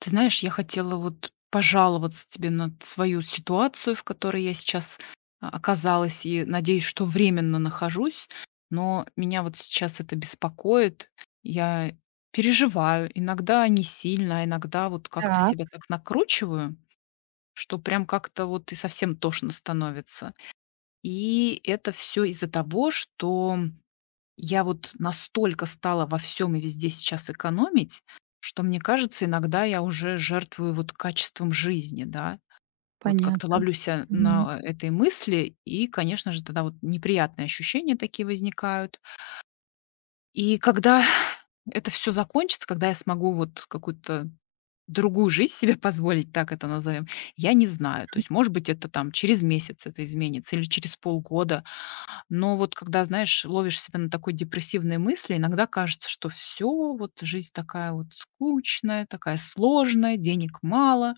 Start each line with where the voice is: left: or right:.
left: Ты знаешь, я хотела вот пожаловаться тебе на свою ситуацию, в которой я сейчас оказалась, и надеюсь, что временно нахожусь, но меня вот сейчас это беспокоит. Я переживаю, иногда не сильно, а иногда вот как-то
right: Так,
left: себя так накручиваю, что прям как-то вот и совсем тошно становится. И это все из-за того, что я вот настолько стала во всем и везде сейчас экономить, что, мне кажется, иногда я уже жертвую вот качеством жизни, да. Вот как-то
right: понятно.
left: ловлю ся
right: Мгм.
left: на этой мысли, и, конечно же, тогда вот неприятные ощущения такие возникают. И когда это все закончится, когда я смогу вот какую-то другую жизнь себе позволить, так это назовем, я не знаю. То есть, может быть, это там через месяц это изменится или через полгода. Но вот когда, знаешь, ловишь себя на такой депрессивной мысли, иногда кажется, что все вот жизнь такая вот скучная, такая сложная, денег мало.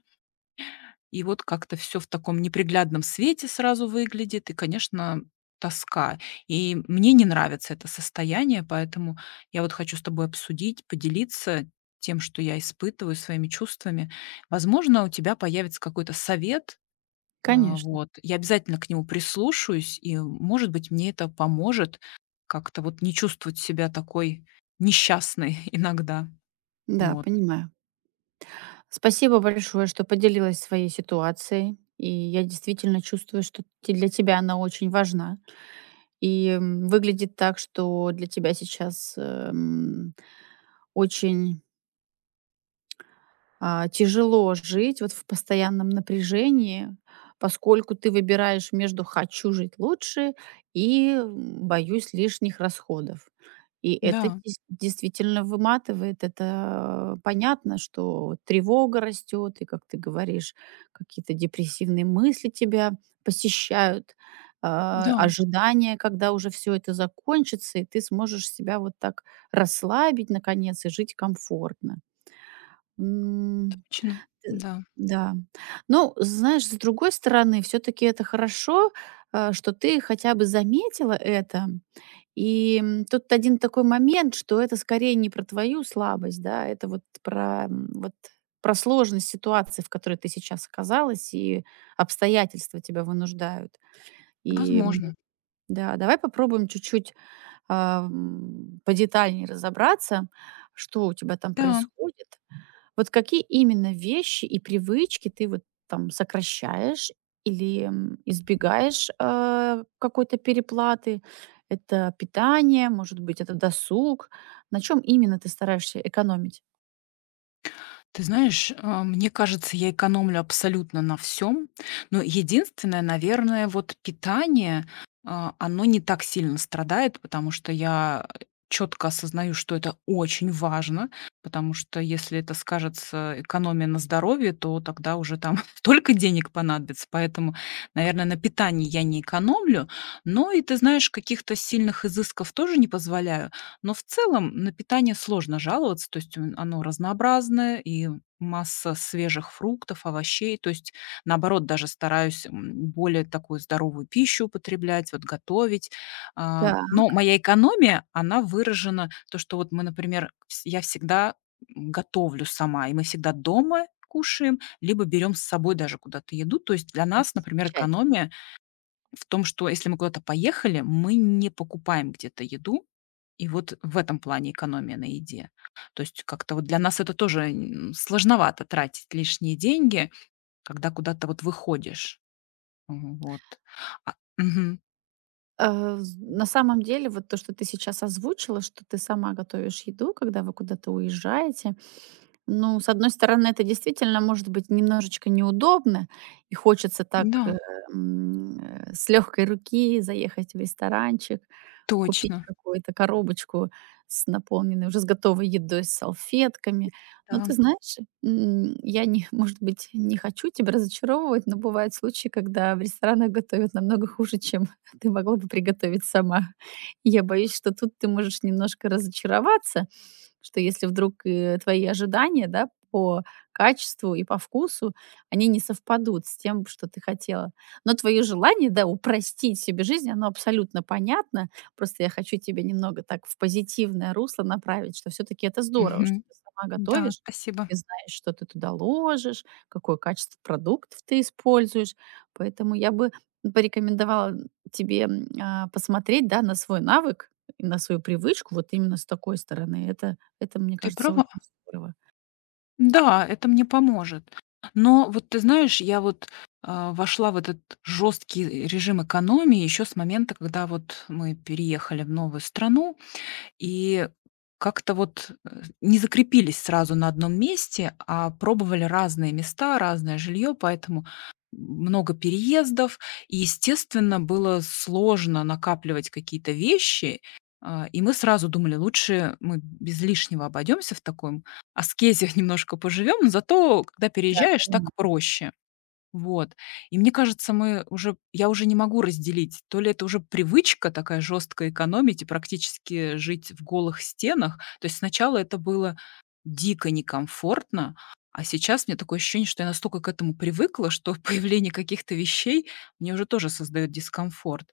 left: И вот как-то все в таком неприглядном свете сразу выглядит, и, конечно, тоска. И мне не нравится это состояние, поэтому я вот хочу с тобой обсудить, поделиться тем, что я испытываю, своими чувствами. Возможно, у тебя появится какой-то совет,
right: Конечно.
left: вот. Я обязательно к нему прислушаюсь, и, может быть, мне это поможет как-то вот не чувствовать себя такой несчастной иногда.
right: Да,
left: Вот.
right: понимаю. Спасибо большое, что поделилась своей ситуацией. И я действительно чувствую, что для тебя она очень важна. И выглядит так, что для тебя сейчас очень тяжело жить вот в постоянном напряжении, поскольку ты выбираешь между "хочу жить лучше" и "боюсь лишних расходов". И это
left: Да,
right: дес действительно выматывает. Это понятно, что вот тревога растет, и, как ты говоришь, какие-то депрессивные мысли тебя посещают,
left: да,
right: ожидание, когда уже все это закончится, и ты сможешь себя вот так расслабить наконец и жить комфортно.
left: точно,
right: Т
left: да,
right: Да. Ну, знаешь, с другой стороны, все таки это хорошо, что ты хотя бы заметила это. И, тут один такой момент, что это скорее не про твою слабость, да, это вот про, про сложность ситуации, в которой ты сейчас оказалась, и обстоятельства тебя вынуждают. И, м,
left: возможно.
right: да, давай попробуем чуть-чуть, подетальнее разобраться, что у тебя там
left: Да.
right: происходит. Вот какие именно вещи и привычки ты вот там сокращаешь или, избегаешь, какой-то переплаты? Это питание, может быть, это досуг? На чем именно ты стараешься экономить?
left: Ты знаешь, мне кажется, я экономлю абсолютно на всем. Но единственное, наверное, вот питание, оно не так сильно страдает, потому что я четко осознаю, что это очень важно, потому что если это скажется экономия на здоровье, то тогда уже там столько денег понадобится. Поэтому, наверное, на питании я не экономлю, но и, ты знаешь, каких-то сильных изысков тоже не позволяю. Но в целом на питание сложно жаловаться, то есть оно разнообразное и масса свежих фруктов, овощей. То есть, наоборот, даже стараюсь более такую здоровую пищу употреблять, вот готовить.
right: Да,
left: Но моя экономия, она выражена, то, что вот мы, например, я всегда готовлю сама, и мы всегда дома кушаем, либо берем с собой даже куда-то еду. То есть для
right: это
left: нас, например,
right: замечательно.
left: экономия в том, что если мы куда-то поехали, мы не покупаем где-то еду. И вот в этом плане экономия на еде. То есть как-то вот для нас это тоже, сложновато тратить лишние деньги, когда куда-то вот выходишь. Вот. А мгм.
right: А, з
left: Д
right: На самом деле вот то, что ты сейчас озвучила, что ты сама готовишь еду, когда вы куда-то уезжаете. Ну, с одной стороны, это действительно может быть немножечко неудобно, и хочется так,
left: Да,
right: с легкой руки заехать в ресторанчик, купить
left: точно.
right: какую-то коробочку с наполненной уже с готовой едой, с салфетками. Но
left: Да.
right: ты знаешь, я не, может быть, не хочу тебя разочаровывать, но бывают случаи, когда в ресторанах готовят намного хуже, чем ты могла бы приготовить сама. И я боюсь, что тут ты можешь немножко разочароваться, что если вдруг, твои ожидания, да, по качеству и по вкусу, они не совпадут с тем, что ты хотела. Но твое желание, да, упростить себе жизнь, оно абсолютно понятно. Просто я хочу тебя немного так в позитивное русло направить, что все-таки это здорово, что
left: Мгм.
right: ты сама
left: Да,
right: готовишь,
left: спасибо.
right: ты знаешь, что ты туда ложишь, какое качество продуктов ты используешь. Поэтому я бы порекомендовала тебе, посмотреть, да, на свой навык и на свою привычку вот именно с такой стороны. Это, мне
left: Ты
right: кажется,
left: права.
right: очень здорово.
left: Да, это мне поможет. Но вот ты знаешь, я вот, вошла в этот жесткий режим экономии еще с момента, когда вот мы переехали в новую страну. И как-то вот, не закрепились сразу на одном месте, а пробовали разные места, разное жилье, поэтому много переездов. И, естественно, было сложно накапливать какие-то вещи. И мы сразу думали: лучше мы без лишнего обойдемся, в таком аскезе немножко поживем, но зато, когда переезжаешь, так
right: Понимаю.
left: проще. Вот. И мне кажется, мы уже я уже не могу разделить, то ли это уже привычка такая жесткая экономить и практически жить в голых стенах. То есть сначала это было дико некомфортно, а сейчас у меня такое ощущение, что я настолько к этому привыкла, что появление каких-то вещей мне уже тоже создает дискомфорт.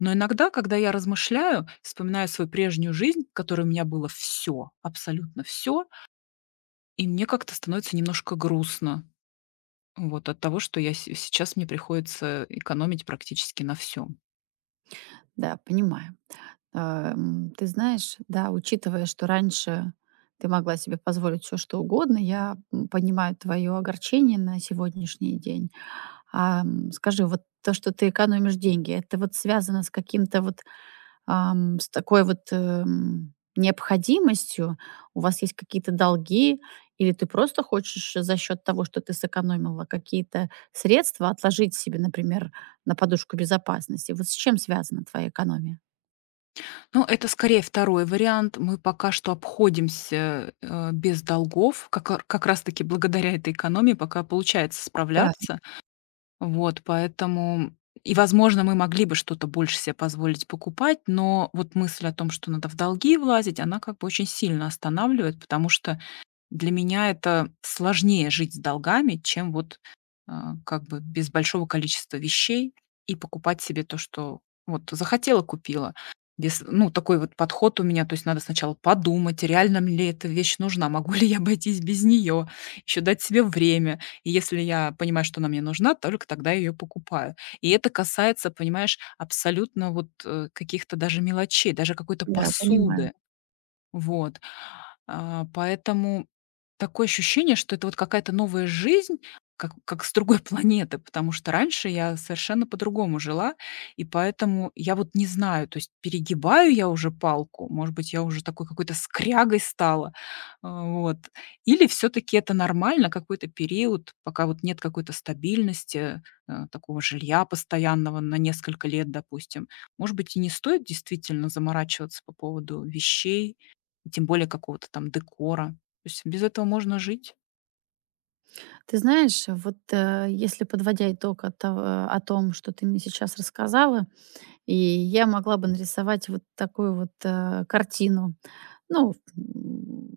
left: Но иногда, когда я размышляю, вспоминаю свою прежнюю жизнь, в которой у меня было все, абсолютно все, и мне как-то становится немножко грустно. Вот от того, что я се сейчас мне приходится экономить практически на всем.
right: Да, понимаю. Ты знаешь, да, учитывая, что раньше ты могла себе позволить все, что угодно, я, понимаю твоё огорчение на сегодняшний день. Скажи, вот то, что ты экономишь деньги, это вот связано с каким-то вот с такой вот, необходимостью? У вас есть какие-то долги, или ты просто хочешь за счет того, что ты сэкономила какие-то средства, отложить себе, например, на подушку безопасности? Вот с чем связана твоя экономия?
left: Ну, это скорее второй вариант. Мы пока что обходимся, без долгов. Как раз таки благодаря этой экономии пока получается
right: Да,
left: справляться. Вот, поэтому и, возможно, мы могли бы что-то больше себе позволить покупать, но вот мысль о том, что надо в долги влазить, она как бы очень сильно останавливает, потому что для меня это сложнее жить с долгами, чем вот, как бы без большого количества вещей и покупать себе то, что вот купила. Без ну, такой вот подход у меня. То есть надо сначала подумать, реально мне ли эта вещь нужна, могу ли я обойтись без нее, еще дать себе время. И если я понимаю, что она мне нужна, только тогда я ее покупаю. И это касается, понимаешь, абсолютно вот, каких-то даже мелочей, даже какой-то
right: да, понимаю.
left: посуды. Вот. Поэтому такое ощущение, что это вот какая-то новая жизнь, как с другой планеты, потому что раньше я совершенно по-другому жила, и поэтому я вот не знаю, то есть перегибаю я уже палку, может быть, я уже такой какой-то скрягой стала, вот, или все таки это нормально, какой-то период, пока вот нет какой-то стабильности, такого жилья постоянного на несколько лет, допустим. Может быть, и не стоит действительно заморачиваться по поводу вещей? И тем более какого-то там декора. То есть без этого можно жить.
right: Ты знаешь, вот, если подводя итог от того о том, что ты мне сейчас рассказала, и я могла бы нарисовать вот такую вот, картину. Ну,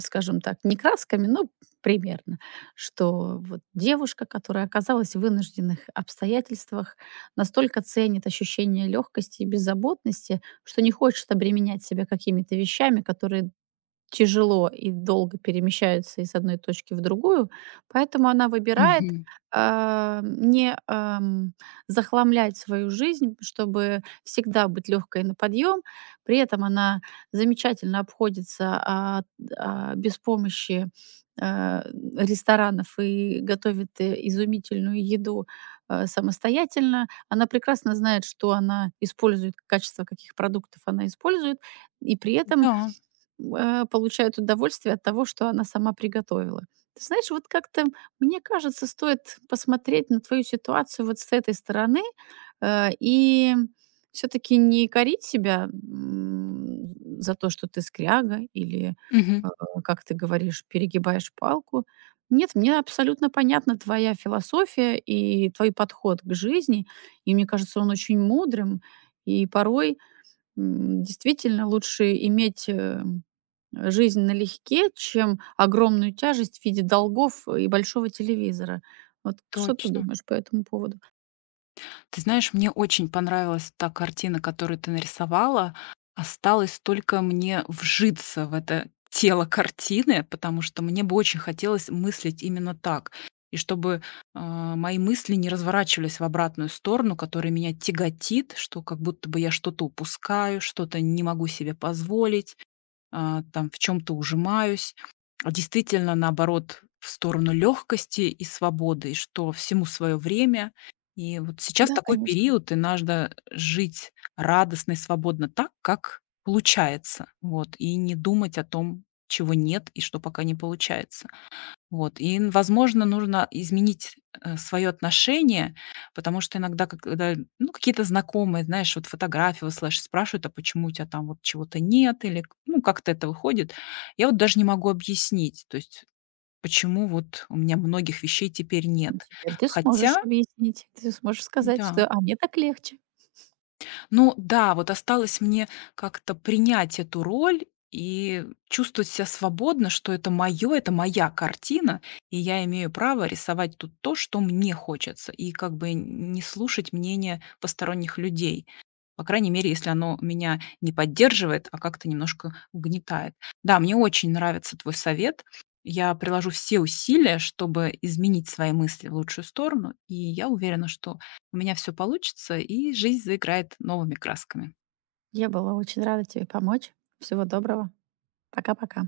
right: скажем так, не красками, но примерно, что вот девушка, которая оказалась в вынужденных обстоятельствах, настолько ценит ощущение легкости и беззаботности, что не хочет обременять себя какими-то вещами, которые тяжело и долго перемещается из одной точки в другую, поэтому она выбирает,
left: Мгм.
right: а, не, ам, захламлять свою жизнь, чтобы всегда быть легкой на подъем. При этом она замечательно обходится, без помощи, а, ресторанов и готовит, изумительную еду, самостоятельно. Она прекрасно знает, что она использует, качество каких продуктов она использует, и при этом
left: Да.
right: получает удовольствие от того, что она сама приготовила. Ты знаешь, вот как-то, мне кажется, стоит посмотреть на твою ситуацию вот с этой стороны, и все таки не корить себя, за то, что ты скряга или,
left: Мгм.
right: э, как ты говоришь, перегибаешь палку. Нет, мне абсолютно понятна твоя философия и твой подход к жизни, и мне кажется, он очень мудрым. И порой, действительно лучше иметь, жизнь налегке, чем огромную тяжесть в виде долгов и большого телевизора. Вот что ты
left: Точно.
right: думаешь по этому поводу?
left: Ты знаешь, мне очень понравилась та картина, которую ты нарисовала. Осталось только мне вжиться в это тело картины, потому что мне бы очень хотелось мыслить именно так. И чтобы, мои мысли не разворачивались в обратную сторону, которая меня тяготит, что как будто бы я что-то упускаю, что-то не могу себе позволить. Там в чем то ужимаюсь, а действительно, наоборот, в сторону легкости и свободы, и что всему свое время. И вот сейчас
right: Да,
left: такой
right: конечно.
left: период, и надо жить радостно и свободно так, как получается, вот, и не думать о том, чего нет и что пока не получается. Вот, и, н возможно, нужно изменить свое отношение, потому что иногда, к когда, ну, какие-то знакомые, знаешь, вот фотографии высылаешь, спрашивают: "А почему у тебя там вот чего-то нет?" Или к ну, как-то это выходит. Я вот даже не могу объяснить, то есть почему вот у меня многих вещей теперь
right: Ну,
left: нет.
right: теперь ты сможешь
left: Хотя
right: объяснить, ты сможешь сказать, что
left: да.
right: «а мне так легче».
left: Ну да, вот осталось мне как-то принять эту роль и чувствовать себя свободно, что это мое, это моя картина, и я имею право рисовать тут то, что мне хочется, и как бы не слушать мнение посторонних людей. По крайней мере, если оно меня не поддерживает, а как-то немножко угнетает. Да, мне очень нравится твой совет. Я приложу все усилия, чтобы изменить свои мысли в лучшую сторону, и я уверена, что у меня все получится, и жизнь заиграет новыми красками.
right: Я была очень рада тебе помочь. Всего доброго. Пока-пока.